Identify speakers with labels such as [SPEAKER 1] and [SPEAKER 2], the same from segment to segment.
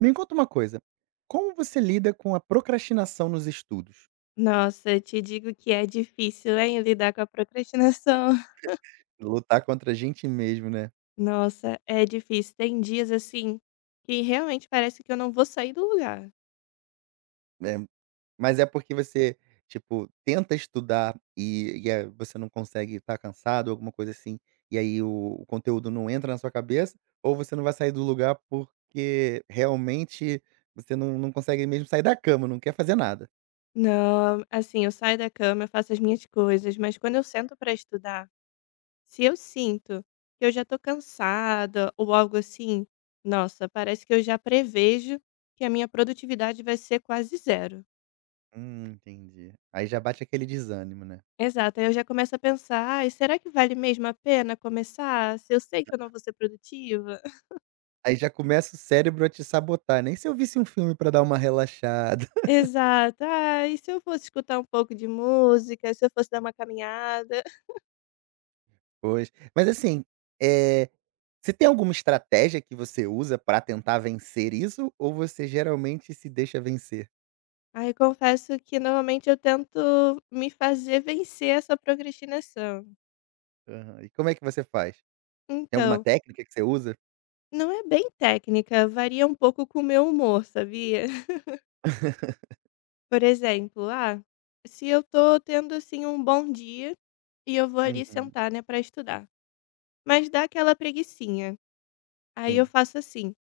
[SPEAKER 1] Me conta uma coisa, como você lida com a procrastinação nos estudos?
[SPEAKER 2] Nossa, eu te digo que é difícil, hein, lidar com a procrastinação.
[SPEAKER 1] Lutar contra a gente mesmo, né.
[SPEAKER 2] Nossa, é difícil. Tem dias, assim, que realmente parece que eu não vou sair do lugar.
[SPEAKER 1] É, mas é porque você, tipo, tenta estudar e, você não consegue, estar cansado, alguma coisa assim, e aí o conteúdo não entra na sua cabeça, ou você não vai sair do lugar porque realmente você não consegue mesmo sair da cama, não quer fazer nada?
[SPEAKER 2] Não, assim, eu saio da cama, eu faço as minhas coisas, mas quando eu sento para estudar, se eu sinto que eu já tô cansada ou algo assim, nossa, parece que eu já prevejo que a minha produtividade vai ser quase zero.
[SPEAKER 1] Entendi. Aí já bate aquele desânimo, né.
[SPEAKER 2] Exato, aí eu já começo a pensar, ai, será que vale mesmo a pena começar se eu sei que eu não vou ser produtiva?
[SPEAKER 1] Aí já começa o cérebro a te sabotar, nem se eu visse um filme pra dar uma relaxada.
[SPEAKER 2] Exato. Ah, e se eu fosse escutar um pouco de música, se eu fosse dar uma caminhada?
[SPEAKER 1] Pois. Mas assim, eh, você tem alguma estratégia que você usa pra tentar vencer isso ou você geralmente se deixa vencer?
[SPEAKER 2] Aí confesso que normalmente eu tento me fazer vencer essa procrastinação.
[SPEAKER 1] Aham. E como é que você faz? Tem alguma
[SPEAKER 2] Então,
[SPEAKER 1] técnica que você usa?
[SPEAKER 2] não é bem técnica, varia um pouco com o meu humor, sabia? Por exemplo, ah, se eu tô tendo assim um bom dia e eu vou ali
[SPEAKER 1] Uhum.
[SPEAKER 2] sentar, né, para estudar, mas dá aquela preguicinha. Aí eu
[SPEAKER 1] Sim.
[SPEAKER 2] faço assim: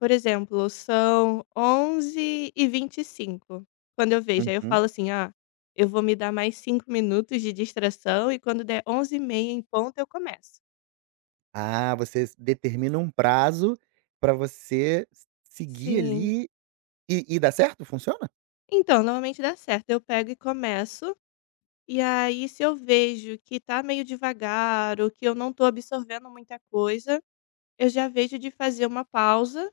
[SPEAKER 2] por exemplo, são 11h25, quando eu vejo. Aí eu
[SPEAKER 1] Uhum.
[SPEAKER 2] falo assim: "Ah, eu vou me dar mais 5 minutos de distração e quando der 11h30 em ponto eu começo".
[SPEAKER 1] Ah, você s determina um prazo pra você s seguir
[SPEAKER 2] Sim.
[SPEAKER 1] ali e dá certo? Funciona?
[SPEAKER 2] Então, normalmente dá certo, eu pego e começo, e aí se eu vejo que tá meio devagar ou que eu não tô absorvendo muita coisa, eu já vejo de fazer uma pausa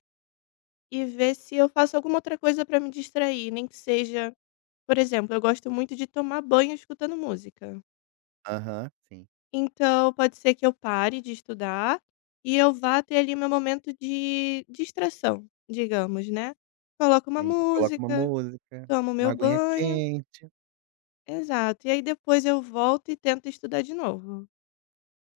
[SPEAKER 2] e ver se eu faço alguma outra coisa pra me distrair, nem que seja, por exemplo, eu gosto muito de tomar banho escutando música.
[SPEAKER 1] Aham, sim.
[SPEAKER 2] Então, pode ser que eu pare de estudar e eu vá ter ali meu momento de distração, digamos, né. Coloco uma
[SPEAKER 1] Sim, coloca uma
[SPEAKER 2] música,
[SPEAKER 1] música,
[SPEAKER 2] tomo
[SPEAKER 1] uma
[SPEAKER 2] meu
[SPEAKER 1] aguinha
[SPEAKER 2] banho,
[SPEAKER 1] quente.
[SPEAKER 2] exato. E aí depois eu volto e tento estudar de novo.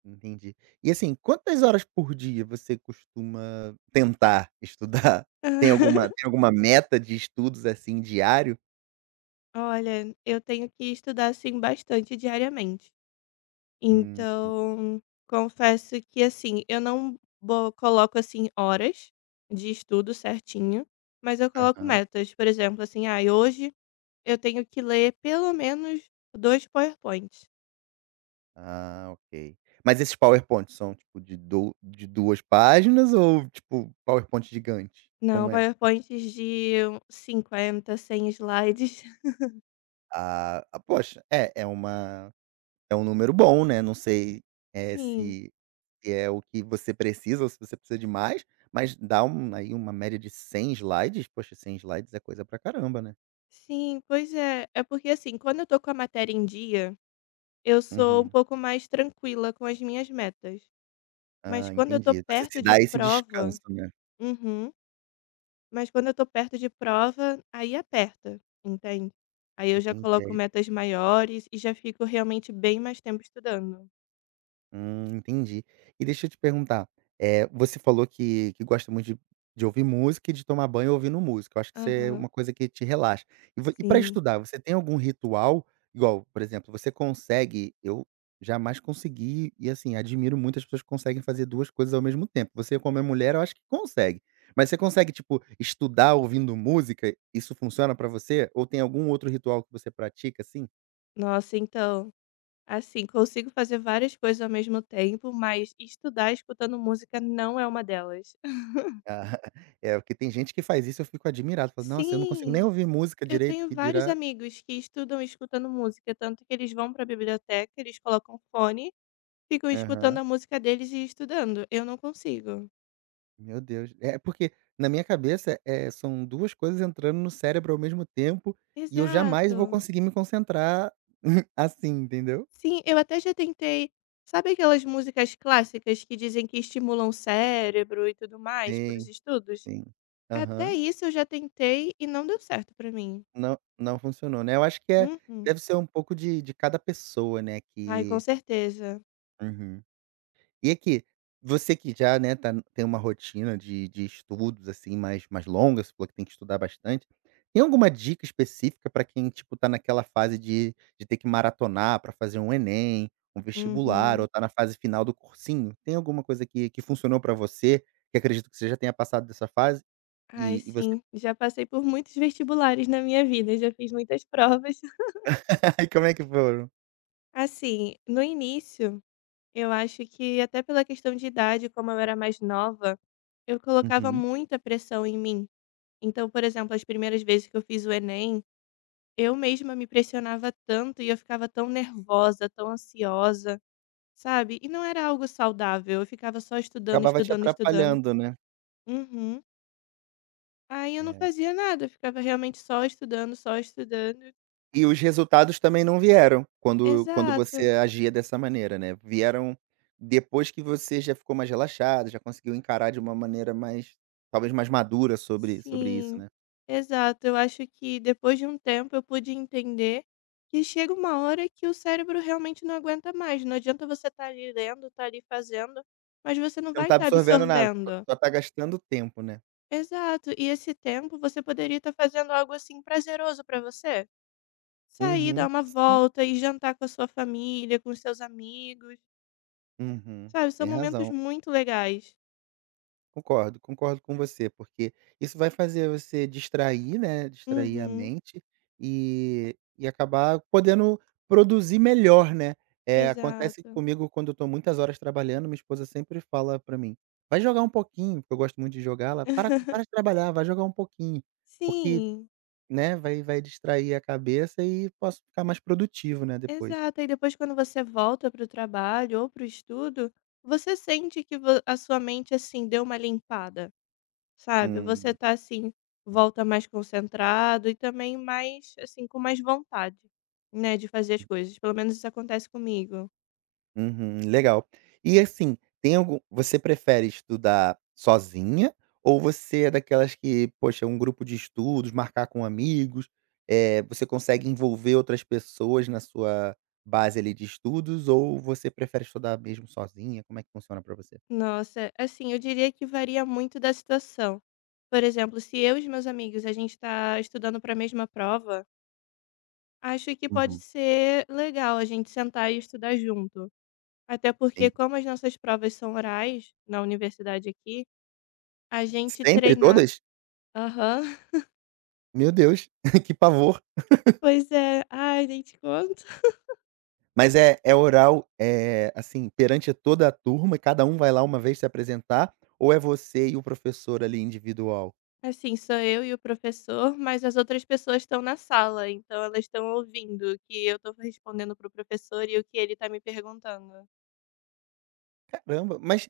[SPEAKER 1] Entendi. E, assim, quantas horas por dia você costuma tentar estudar? Tem alguma tem alguma meta de estudos, assim, diário?
[SPEAKER 2] Olha, eu tenho que estudar, assim, bastante diariamente.
[SPEAKER 1] Hum,
[SPEAKER 2] Então, confesso que, assim, eu não bo coloco, assim, horas de estudo certinho, mas eu coloco
[SPEAKER 1] aham.
[SPEAKER 2] metas. Por exemplo, assim: "Ah, hoje, eu tenho que ler pelo menos 2 PowerPoints".
[SPEAKER 1] Ah, ok. Mas esses PowerPoints são, tipo, de 2 páginas ou, tipo, PowerPoint gigante?
[SPEAKER 2] Não,
[SPEAKER 1] Como é?
[SPEAKER 2] PowerPoints de 50, 100 slides.
[SPEAKER 1] Ah, poxa, é é uma é um número bom, né, não sei, eh,
[SPEAKER 2] Sim,
[SPEAKER 1] se que é o que você precisa ou se você precisa de mais, mas dá um aí uma média de 100 slides, poxa, 100 slides é coisa pra caramba, né.
[SPEAKER 2] sim, pois é. É porque, assim, quando eu tô com a matéria em dia, eu sou um
[SPEAKER 1] Uhum.
[SPEAKER 2] pouco mais tranquila com as minhas metas. Mas
[SPEAKER 1] Ah,
[SPEAKER 2] quando eu tô
[SPEAKER 1] entendi. Você
[SPEAKER 2] perto
[SPEAKER 1] se
[SPEAKER 2] de
[SPEAKER 1] dá esse
[SPEAKER 2] prova,
[SPEAKER 1] descanso, né.
[SPEAKER 2] uhum. Mas quando eu tô perto de prova, aí aperta, entende. Aí eu já coloco
[SPEAKER 1] Entendi.
[SPEAKER 2] metas maiores e já fico realmente bem mais tempo estudando.
[SPEAKER 1] Entendi. E deixa eu te perguntar, você falou que gosta muito de ouvir música e de tomar banho ouvindo música, eu acho que isso é
[SPEAKER 2] Aham,
[SPEAKER 1] uma coisa que te relaxa. E vo e pra
[SPEAKER 2] sim.
[SPEAKER 1] estudar, você tem algum ritual? Igual, por exemplo, você consegue eu jamais consegui e, assim, admiro muito as pessoas que conseguem fazer 2 coisas ao mesmo tempo. Você, como é mulher, eu acho que consegue. Mas você consegue, tipo, estudar ouvindo música? Isso funciona pra você? Ou tem algum outro ritual que você pratica, assim?
[SPEAKER 2] Nossa, então, assim, consigo fazer várias coisas ao mesmo tempo, mas estudar escutando música não é uma delas.
[SPEAKER 1] Ah, é, porque tem gente que faz isso, eu fico admirado, falo: "Nossa, eu não consigo nem
[SPEAKER 2] Sim,
[SPEAKER 1] ouvir música
[SPEAKER 2] eu
[SPEAKER 1] direito,
[SPEAKER 2] tenho
[SPEAKER 1] que
[SPEAKER 2] vários
[SPEAKER 1] dirá."
[SPEAKER 2] amigos que estudam escutando música, tanto que eles vão para a biblioteca, eles colocam fone, ficam escutando
[SPEAKER 1] Aham.
[SPEAKER 2] a música deles e estudando. Eu não consigo.
[SPEAKER 1] Meu Deus. É, porque na minha cabeça, são 2 coisas entrando no cérebro ao mesmo tempo, e eu jamais vou
[SPEAKER 2] Exato.
[SPEAKER 1] conseguir me concentrar assim, entendeu?
[SPEAKER 2] Sim, eu até já tentei. Sabe aquelas músicas clássicas que dizem que estimulam o cérebro e tudo mais para os
[SPEAKER 1] Sim,
[SPEAKER 2] estudos?
[SPEAKER 1] sim.
[SPEAKER 2] Até
[SPEAKER 1] Aham.
[SPEAKER 2] isso eu já tentei e não deu certo para mim.
[SPEAKER 1] Não, não funcionou, né. Eu acho que
[SPEAKER 2] Uhum.
[SPEAKER 1] deve ser um pouco de cada pessoa, né,
[SPEAKER 2] Ai, com
[SPEAKER 1] que
[SPEAKER 2] certeza.
[SPEAKER 1] Uhum. E aqui, você que já, né, tem uma rotina de estudos, assim, mais longa, você falou que tem que estudar bastante. Tem alguma dica específica para quem, tipo, tá naquela fase de ter que maratonar para fazer um Enem, um vestibular
[SPEAKER 2] Uhum.
[SPEAKER 1] ou tá na fase final do cursinho? Tem alguma coisa que funcionou para você, que acredito que você já tenha passado dessa fase,
[SPEAKER 2] Ai,
[SPEAKER 1] e você
[SPEAKER 2] sim. Já passei por muitos vestibulares na minha vida, já fiz muitas provas.
[SPEAKER 1] e como é que foram?
[SPEAKER 2] Assim, no início, eu acho que até pela questão de idade, como eu era mais nova, eu colocava
[SPEAKER 1] Uhum.
[SPEAKER 2] muita pressão em mim. Então, por exemplo, as primeiras vezes que eu fiz o Enem, eu mesma me pressionava tanto e eu ficava tão nervosa, tão ansiosa, sabe? E não era algo saudável, eu ficava só estudando,
[SPEAKER 1] Acabava te
[SPEAKER 2] estudando, estudando.
[SPEAKER 1] atrapalhando, né?
[SPEAKER 2] Uhum. Aí eu não
[SPEAKER 1] É.
[SPEAKER 2] fazia nada, eu ficava realmente só estudando, só estudando.
[SPEAKER 1] E os resultados também não vieram, quando
[SPEAKER 2] Exato.
[SPEAKER 1] você agia dessa maneira, né, vieram depois que você já ficou mais relaxado, já conseguiu encarar de uma maneira mais talvez mais madura sobre isso,
[SPEAKER 2] Sim.
[SPEAKER 1] né.
[SPEAKER 2] Exato. Eu acho que depois de um tempo eu pude entender que chega uma hora que o cérebro realmente não aguenta mais. Não adianta você estar ali lendo, estar ali fazendo, mas você não
[SPEAKER 1] Você não
[SPEAKER 2] vai
[SPEAKER 1] tá
[SPEAKER 2] estar
[SPEAKER 1] absorvendo nada, só
[SPEAKER 2] absorvendo.
[SPEAKER 1] só tá gastando tempo, né.
[SPEAKER 2] Exato. E esse tempo você poderia estar fazendo algo assim prazeroso para você. Sair,
[SPEAKER 1] Uhum,
[SPEAKER 2] dar uma volta e jantar com a sua família, com os seus amigos.
[SPEAKER 1] uhum,
[SPEAKER 2] Sabe, são
[SPEAKER 1] tem
[SPEAKER 2] momentos
[SPEAKER 1] razão.
[SPEAKER 2] muito legais.
[SPEAKER 1] Concordo, concordo com você, porque isso vai fazer você distrair, né, distrair a
[SPEAKER 2] Uhum.
[SPEAKER 1] mente e acabar podendo produzir melhor, né. É, acontece
[SPEAKER 2] Exato.
[SPEAKER 1] comigo quando eu tô muitas horas trabalhando, minha esposa sempre fala pra mim: "Vai jogar um pouquinho", porque eu gosto muito de jogar, ela: "Para, para de trabalhar, vai jogar um pouquinho", porque,
[SPEAKER 2] Sim,
[SPEAKER 1] né, vai distrair a cabeça e posso ficar mais produtivo, né, depois.
[SPEAKER 2] exato. E depois quando você volta para o trabalho ou para o estudo, você sente que vo a sua mente, assim, deu uma limpada, sabe. Você
[SPEAKER 1] Hum.
[SPEAKER 2] tá, assim, volta mais concentrado e também mais, assim, com mais vontade, né, de fazer as coisas. Pelo menos isso acontece comigo.
[SPEAKER 1] Uhum, legal. E assim, tem algum você prefere estudar sozinha ou você é daquelas que, poxa, é um grupo de estudos, marcar com amigos, você consegue envolver outras pessoas na sua base ali de estudos ou você prefere estudar mesmo sozinha? Como é que funciona pra você?
[SPEAKER 2] Nossa, assim, eu diria que varia muito da situação. Por exemplo, se eu e os meus amigos, a gente está estudando para a mesma prova, acho que pode
[SPEAKER 1] Uhum,
[SPEAKER 2] ser legal a gente sentar e estudar junto. Até porque,
[SPEAKER 1] sim.
[SPEAKER 2] como as nossas provas são orais na universidade aqui, a gente
[SPEAKER 1] Sempre?
[SPEAKER 2] treinar.
[SPEAKER 1] Todas?
[SPEAKER 2] Aham.
[SPEAKER 1] Meu Deus, que pavor.
[SPEAKER 2] Pois é. Ai, nem te conto.
[SPEAKER 1] Mas é oral, assim, perante toda a turma e cada um vai lá uma vez se apresentar ou é você e o professor ali individual?
[SPEAKER 2] Assim, sou eu e o professor, mas as outras pessoas estão na sala, então elas estão ouvindo o que eu estou respondendo para o professor e o que ele está me perguntando.
[SPEAKER 1] Caramba, mas,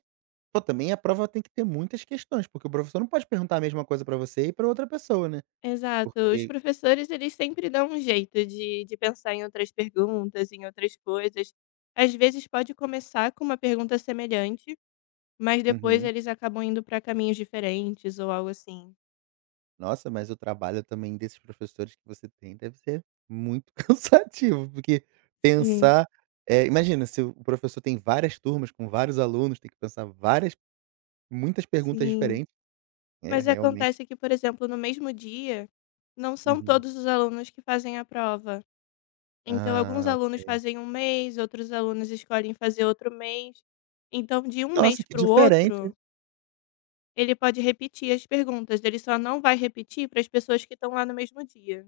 [SPEAKER 1] pô, também a prova tem que ter muitas questões, porque o professor não pode perguntar a mesma coisa pra você e pra outra pessoa, né.
[SPEAKER 2] Exato. Os
[SPEAKER 1] Porque
[SPEAKER 2] professores, eles sempre dão um jeito de pensar em outras perguntas, em outras coisas. Às vezes pode começar com uma pergunta semelhante, mas depois
[SPEAKER 1] Uhum.
[SPEAKER 2] eles acabam indo para caminhos diferentes ou algo assim.
[SPEAKER 1] Nossa, mas o trabalho também desses professores que você tem deve ser muito cansativo, porque
[SPEAKER 2] Sim.
[SPEAKER 1] pensar imagina se o professor tem várias turmas com vários alunos, tem que pensar várias muitas perguntas
[SPEAKER 2] Sim.
[SPEAKER 1] diferentes. É,
[SPEAKER 2] Mas
[SPEAKER 1] realmente.
[SPEAKER 2] acontece que, por exemplo, no mesmo dia, não são
[SPEAKER 1] Uhum.
[SPEAKER 2] todos os alunos que fazem a prova. Então, alguns
[SPEAKER 1] Ah,
[SPEAKER 2] alunos
[SPEAKER 1] ok.
[SPEAKER 2] fazem um mês, outros alunos escolhem fazer outro mês. Então, de um
[SPEAKER 1] Nossa,
[SPEAKER 2] mês
[SPEAKER 1] que
[SPEAKER 2] para o
[SPEAKER 1] diferente.
[SPEAKER 2] outro, ele pode repetir as perguntas, ele só não vai repetir para as pessoas que estão lá no mesmo dia.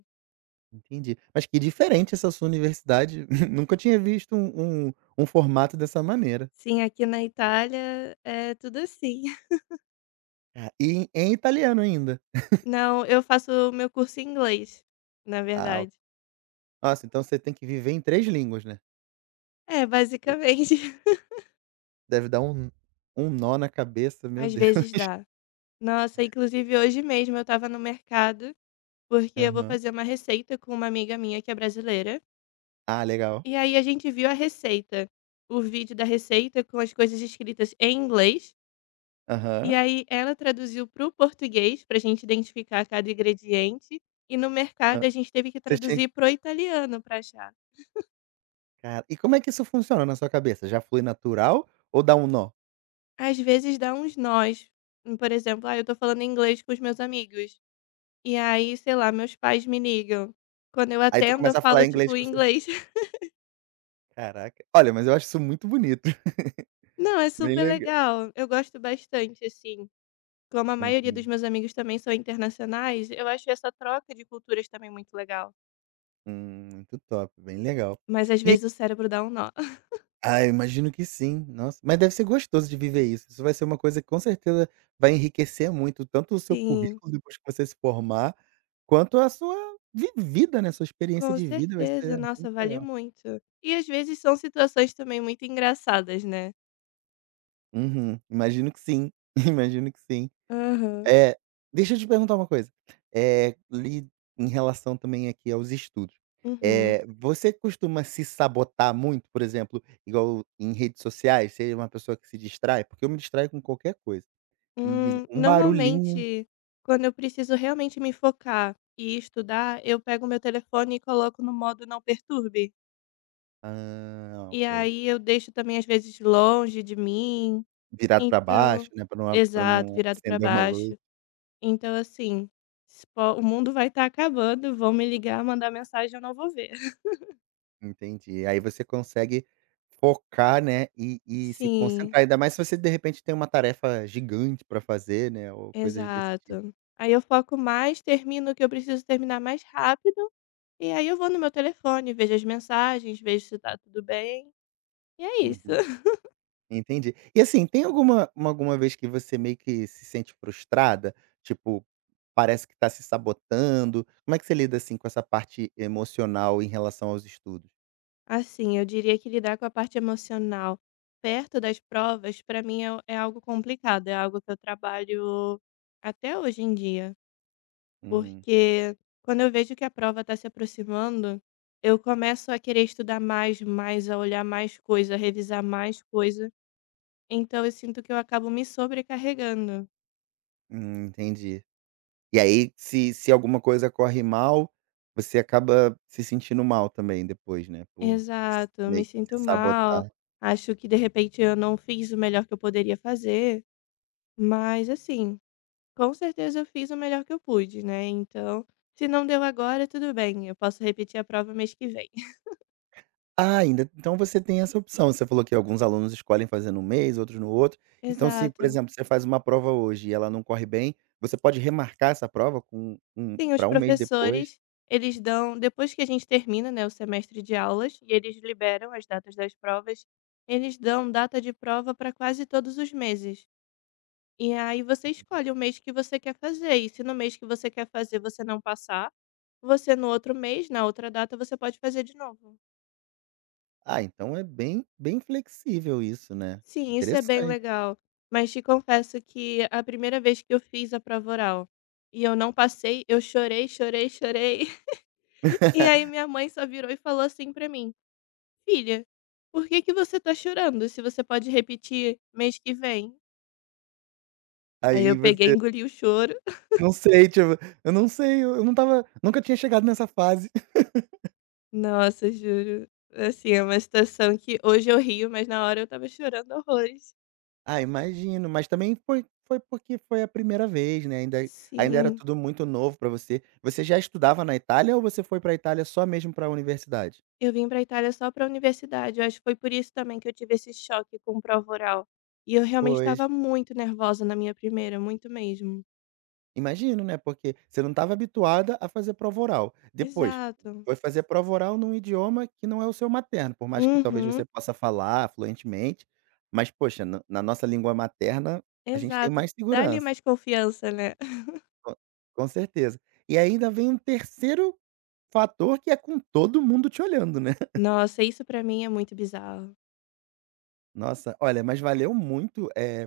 [SPEAKER 1] Entendi. Mas que diferente essa sua universidade, nunca tinha visto um formato dessa maneira.
[SPEAKER 2] Sim, aqui na Itália é tudo assim.
[SPEAKER 1] Ah, e em italiano ainda?
[SPEAKER 2] Não, eu faço o meu curso em inglês, na
[SPEAKER 1] Ah, ok.
[SPEAKER 2] verdade.
[SPEAKER 1] Nossa, então você tem que viver em 3 línguas, né.
[SPEAKER 2] É, basicamente.
[SPEAKER 1] Deve dar um nó na cabeça, meu
[SPEAKER 2] Às
[SPEAKER 1] Deus.
[SPEAKER 2] vezes dá. Nossa, inclusive hoje mesmo eu estava no mercado, porque eu vou
[SPEAKER 1] Aham.
[SPEAKER 2] fazer uma receita com uma amiga minha que é brasileira.
[SPEAKER 1] Ah, legal.
[SPEAKER 2] E aí a gente viu a receita, o vídeo da receita com as coisas escritas em inglês. E
[SPEAKER 1] Aham.
[SPEAKER 2] aí ela traduziu para o português, para a gente identificar cada ingrediente, e no
[SPEAKER 1] Hã.
[SPEAKER 2] mercado a gente teve que
[SPEAKER 1] Você tinha
[SPEAKER 2] traduzir para o italiano para achar.
[SPEAKER 1] cara, e como é que isso funciona na sua cabeça? Já flui natural ou dá um nó?
[SPEAKER 2] Às vezes dá uns nós. Por exemplo, ah, eu tô falando inglês com os meus amigos, e aí, sei lá, meus pais me ligam. Quando eu
[SPEAKER 1] Aí tu
[SPEAKER 2] atendo, eu
[SPEAKER 1] começa a
[SPEAKER 2] falo,
[SPEAKER 1] falar inglês
[SPEAKER 2] tipo,
[SPEAKER 1] com os seus
[SPEAKER 2] inglês.
[SPEAKER 1] caraca. Olha, mas eu acho isso muito bonito.
[SPEAKER 2] Não, é
[SPEAKER 1] Bem
[SPEAKER 2] super
[SPEAKER 1] legal.
[SPEAKER 2] legal. Eu gosto bastante, assim. Como a maioria dos
[SPEAKER 1] Uhum.
[SPEAKER 2] meus amigos também são internacionais, eu acho essa troca de culturas também muito legal.
[SPEAKER 1] Muito top, bem legal.
[SPEAKER 2] Mas às vezes o cérebro dá um nó.
[SPEAKER 1] Ah, eu imagino que sim. Nossa, mas deve ser gostoso de viver isso. Isso vai ser uma coisa que com certeza vai enriquecer muito tanto o seu
[SPEAKER 2] Sim.
[SPEAKER 1] currículo depois que você se formar, quanto a sua vi vida, né, sua experiência
[SPEAKER 2] Com
[SPEAKER 1] de vida vai
[SPEAKER 2] certeza,
[SPEAKER 1] ser
[SPEAKER 2] nossa,
[SPEAKER 1] muito
[SPEAKER 2] vale
[SPEAKER 1] legal.
[SPEAKER 2] muito. E às vezes são situações também muito engraçadas, né.
[SPEAKER 1] Uhum, imagino que sim, imagino que sim.
[SPEAKER 2] Aham.
[SPEAKER 1] É. Deixa eu te perguntar uma coisa, É, li em relação também aqui aos estudos,
[SPEAKER 2] Uhum.
[SPEAKER 1] É, você costuma se sabotar muito, por exemplo, igual em redes sociais, ser uma pessoa que se distrai? Porque eu me distraio com qualquer coisa. Isso, um barulhinho.
[SPEAKER 2] Normalmente, quando eu preciso realmente me focar e estudar, eu pego meu telefone e coloco no modo não perturbe.
[SPEAKER 1] Ah,
[SPEAKER 2] E
[SPEAKER 1] ok.
[SPEAKER 2] aí eu deixo também às vezes longe de mim,
[SPEAKER 1] Virado para baixo,
[SPEAKER 2] então,
[SPEAKER 1] né, para não para
[SPEAKER 2] exato,
[SPEAKER 1] não
[SPEAKER 2] virado para
[SPEAKER 1] acender uma luz.
[SPEAKER 2] baixo. Então, assim, se po o mundo vai estar acabando, vão me ligar, mandar mensagem, eu não vou ver.
[SPEAKER 1] Entendi. Aí você consegue focar, né, e se
[SPEAKER 2] Sim.
[SPEAKER 1] concentrar, ainda mais se você de repente tem uma tarefa gigante para fazer, né, ou coisas desse tipo.
[SPEAKER 2] Exato. Aí eu foco mais, termino o que eu preciso terminar mais rápido, e aí eu vou no meu telefone, vejo as mensagens, vejo se tá tudo bem, e é isso.
[SPEAKER 1] Uhum, entendi. E assim, tem alguma vez que você meio que se sente frustrada? Tipo, parece que está se sabotando. Como é que você lida, assim, com essa parte emocional em relação aos estudos?
[SPEAKER 2] Assim, eu diria que lidar com a parte emocional perto das provas, pra mim é algo complicado, é algo que eu trabalho até hoje em dia,
[SPEAKER 1] Hum,
[SPEAKER 2] porque quando eu vejo que a prova tá se aproximando, eu começo a querer estudar mais, mais, a olhar mais coisa, a revisar mais coisa. Então eu sinto que eu acabo me sobrecarregando.
[SPEAKER 1] entendi. E aí, se alguma coisa corre mal, você acaba se sentindo mal também depois, né, por S
[SPEAKER 2] Exato, eu me
[SPEAKER 1] meio que
[SPEAKER 2] sinto
[SPEAKER 1] se
[SPEAKER 2] mal,
[SPEAKER 1] sabotar.
[SPEAKER 2] acho que de repente eu não fiz o melhor que eu poderia fazer, mas, assim, com certeza eu fiz o melhor que eu pude, né? Então, se não deu agora, tudo bem, eu posso repetir a prova mês que vem.
[SPEAKER 1] Ah, ainda então você tem essa opção, você falou que alguns alunos escolhem fazer num mês, outros no outro. Então se, por
[SPEAKER 2] Exato.
[SPEAKER 1] exemplo, você faz uma prova hoje e ela não corre bem, você pode remarcar essa prova com um
[SPEAKER 2] Sim, os
[SPEAKER 1] para um mês depois.
[SPEAKER 2] professores, eles dão, depois que a gente termina, né, o semestre de aulas, e eles liberam as datas das provas, eles dão data de prova para quase todos os meses. E aí você escolhe o mês que você quer fazer, e se no mês que você quer fazer você não passar, você no outro mês, na outra data, você pode fazer de novo.
[SPEAKER 1] Ah, então é bem bem flexível isso, né.
[SPEAKER 2] Sim, isso é bem
[SPEAKER 1] Interessante.
[SPEAKER 2] legal, mas te confesso que a primeira vez que eu fiz a prova oral e eu não passei, eu chorei, chorei, chorei. E aí minha mãe só virou e falou assim pra mim: "Filha, por que que você tá chorando se você pode repetir mês que vem?". Aí eu
[SPEAKER 1] Aí
[SPEAKER 2] peguei,
[SPEAKER 1] você
[SPEAKER 2] engoli o choro.
[SPEAKER 1] não sei, tipo, eu não sei, eu não tava, nunca tinha chegado nessa fase.
[SPEAKER 2] Nossa, juro. Assim, é uma situação que hoje eu rio, mas na hora eu estava chorando horrores.
[SPEAKER 1] Ah, imagino, mas também foi porque foi a primeira vez, né, ainda era
[SPEAKER 2] Sim,
[SPEAKER 1] tudo muito novo pra você. Você já estudava na Itália ou você foi pra Itália só mesmo pra universidade?
[SPEAKER 2] eu vim pra Itália só pra universidade, eu acho que foi por isso também que eu tive esse choque com prova oral. E eu realmente
[SPEAKER 1] Pois,
[SPEAKER 2] estava muito nervosa na minha primeira, muito mesmo.
[SPEAKER 1] imagino, né, porque você não estava habituada a fazer prova oral. Depois,
[SPEAKER 2] Exato.
[SPEAKER 1] foi fazer prova oral num idioma que não é o seu materno, por mais que talvez
[SPEAKER 2] Uhum,
[SPEAKER 1] você possa falar fluentemente, mas poxa, na nossa língua materna, a gente tem
[SPEAKER 2] exato.
[SPEAKER 1] mais
[SPEAKER 2] Dá lhe
[SPEAKER 1] segurança.
[SPEAKER 2] mais confiança, né.
[SPEAKER 1] Co com certeza. E ainda vem um terceiro fator que é com todo mundo te olhando, né.
[SPEAKER 2] Nossa, isso pra mim é muito bizarro.
[SPEAKER 1] Nossa, olha, mas valeu muito,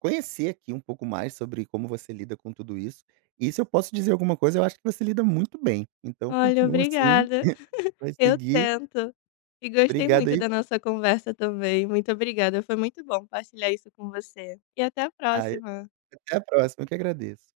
[SPEAKER 1] conhecer aqui um pouco mais sobre como você lida com tudo isso. E se eu posso dizer alguma coisa, eu acho que você lida muito bem. Então
[SPEAKER 2] Olha,
[SPEAKER 1] continua assim,
[SPEAKER 2] obrigada.
[SPEAKER 1] vai
[SPEAKER 2] Eu
[SPEAKER 1] seguir.
[SPEAKER 2] tento. E gostei
[SPEAKER 1] Obrigado
[SPEAKER 2] muito
[SPEAKER 1] aí.
[SPEAKER 2] da nossa conversa também. Muito obrigada. Foi muito bom partilhar isso com você. E até a
[SPEAKER 1] Ah,
[SPEAKER 2] próxima.
[SPEAKER 1] até a próxima, eu que agradeço.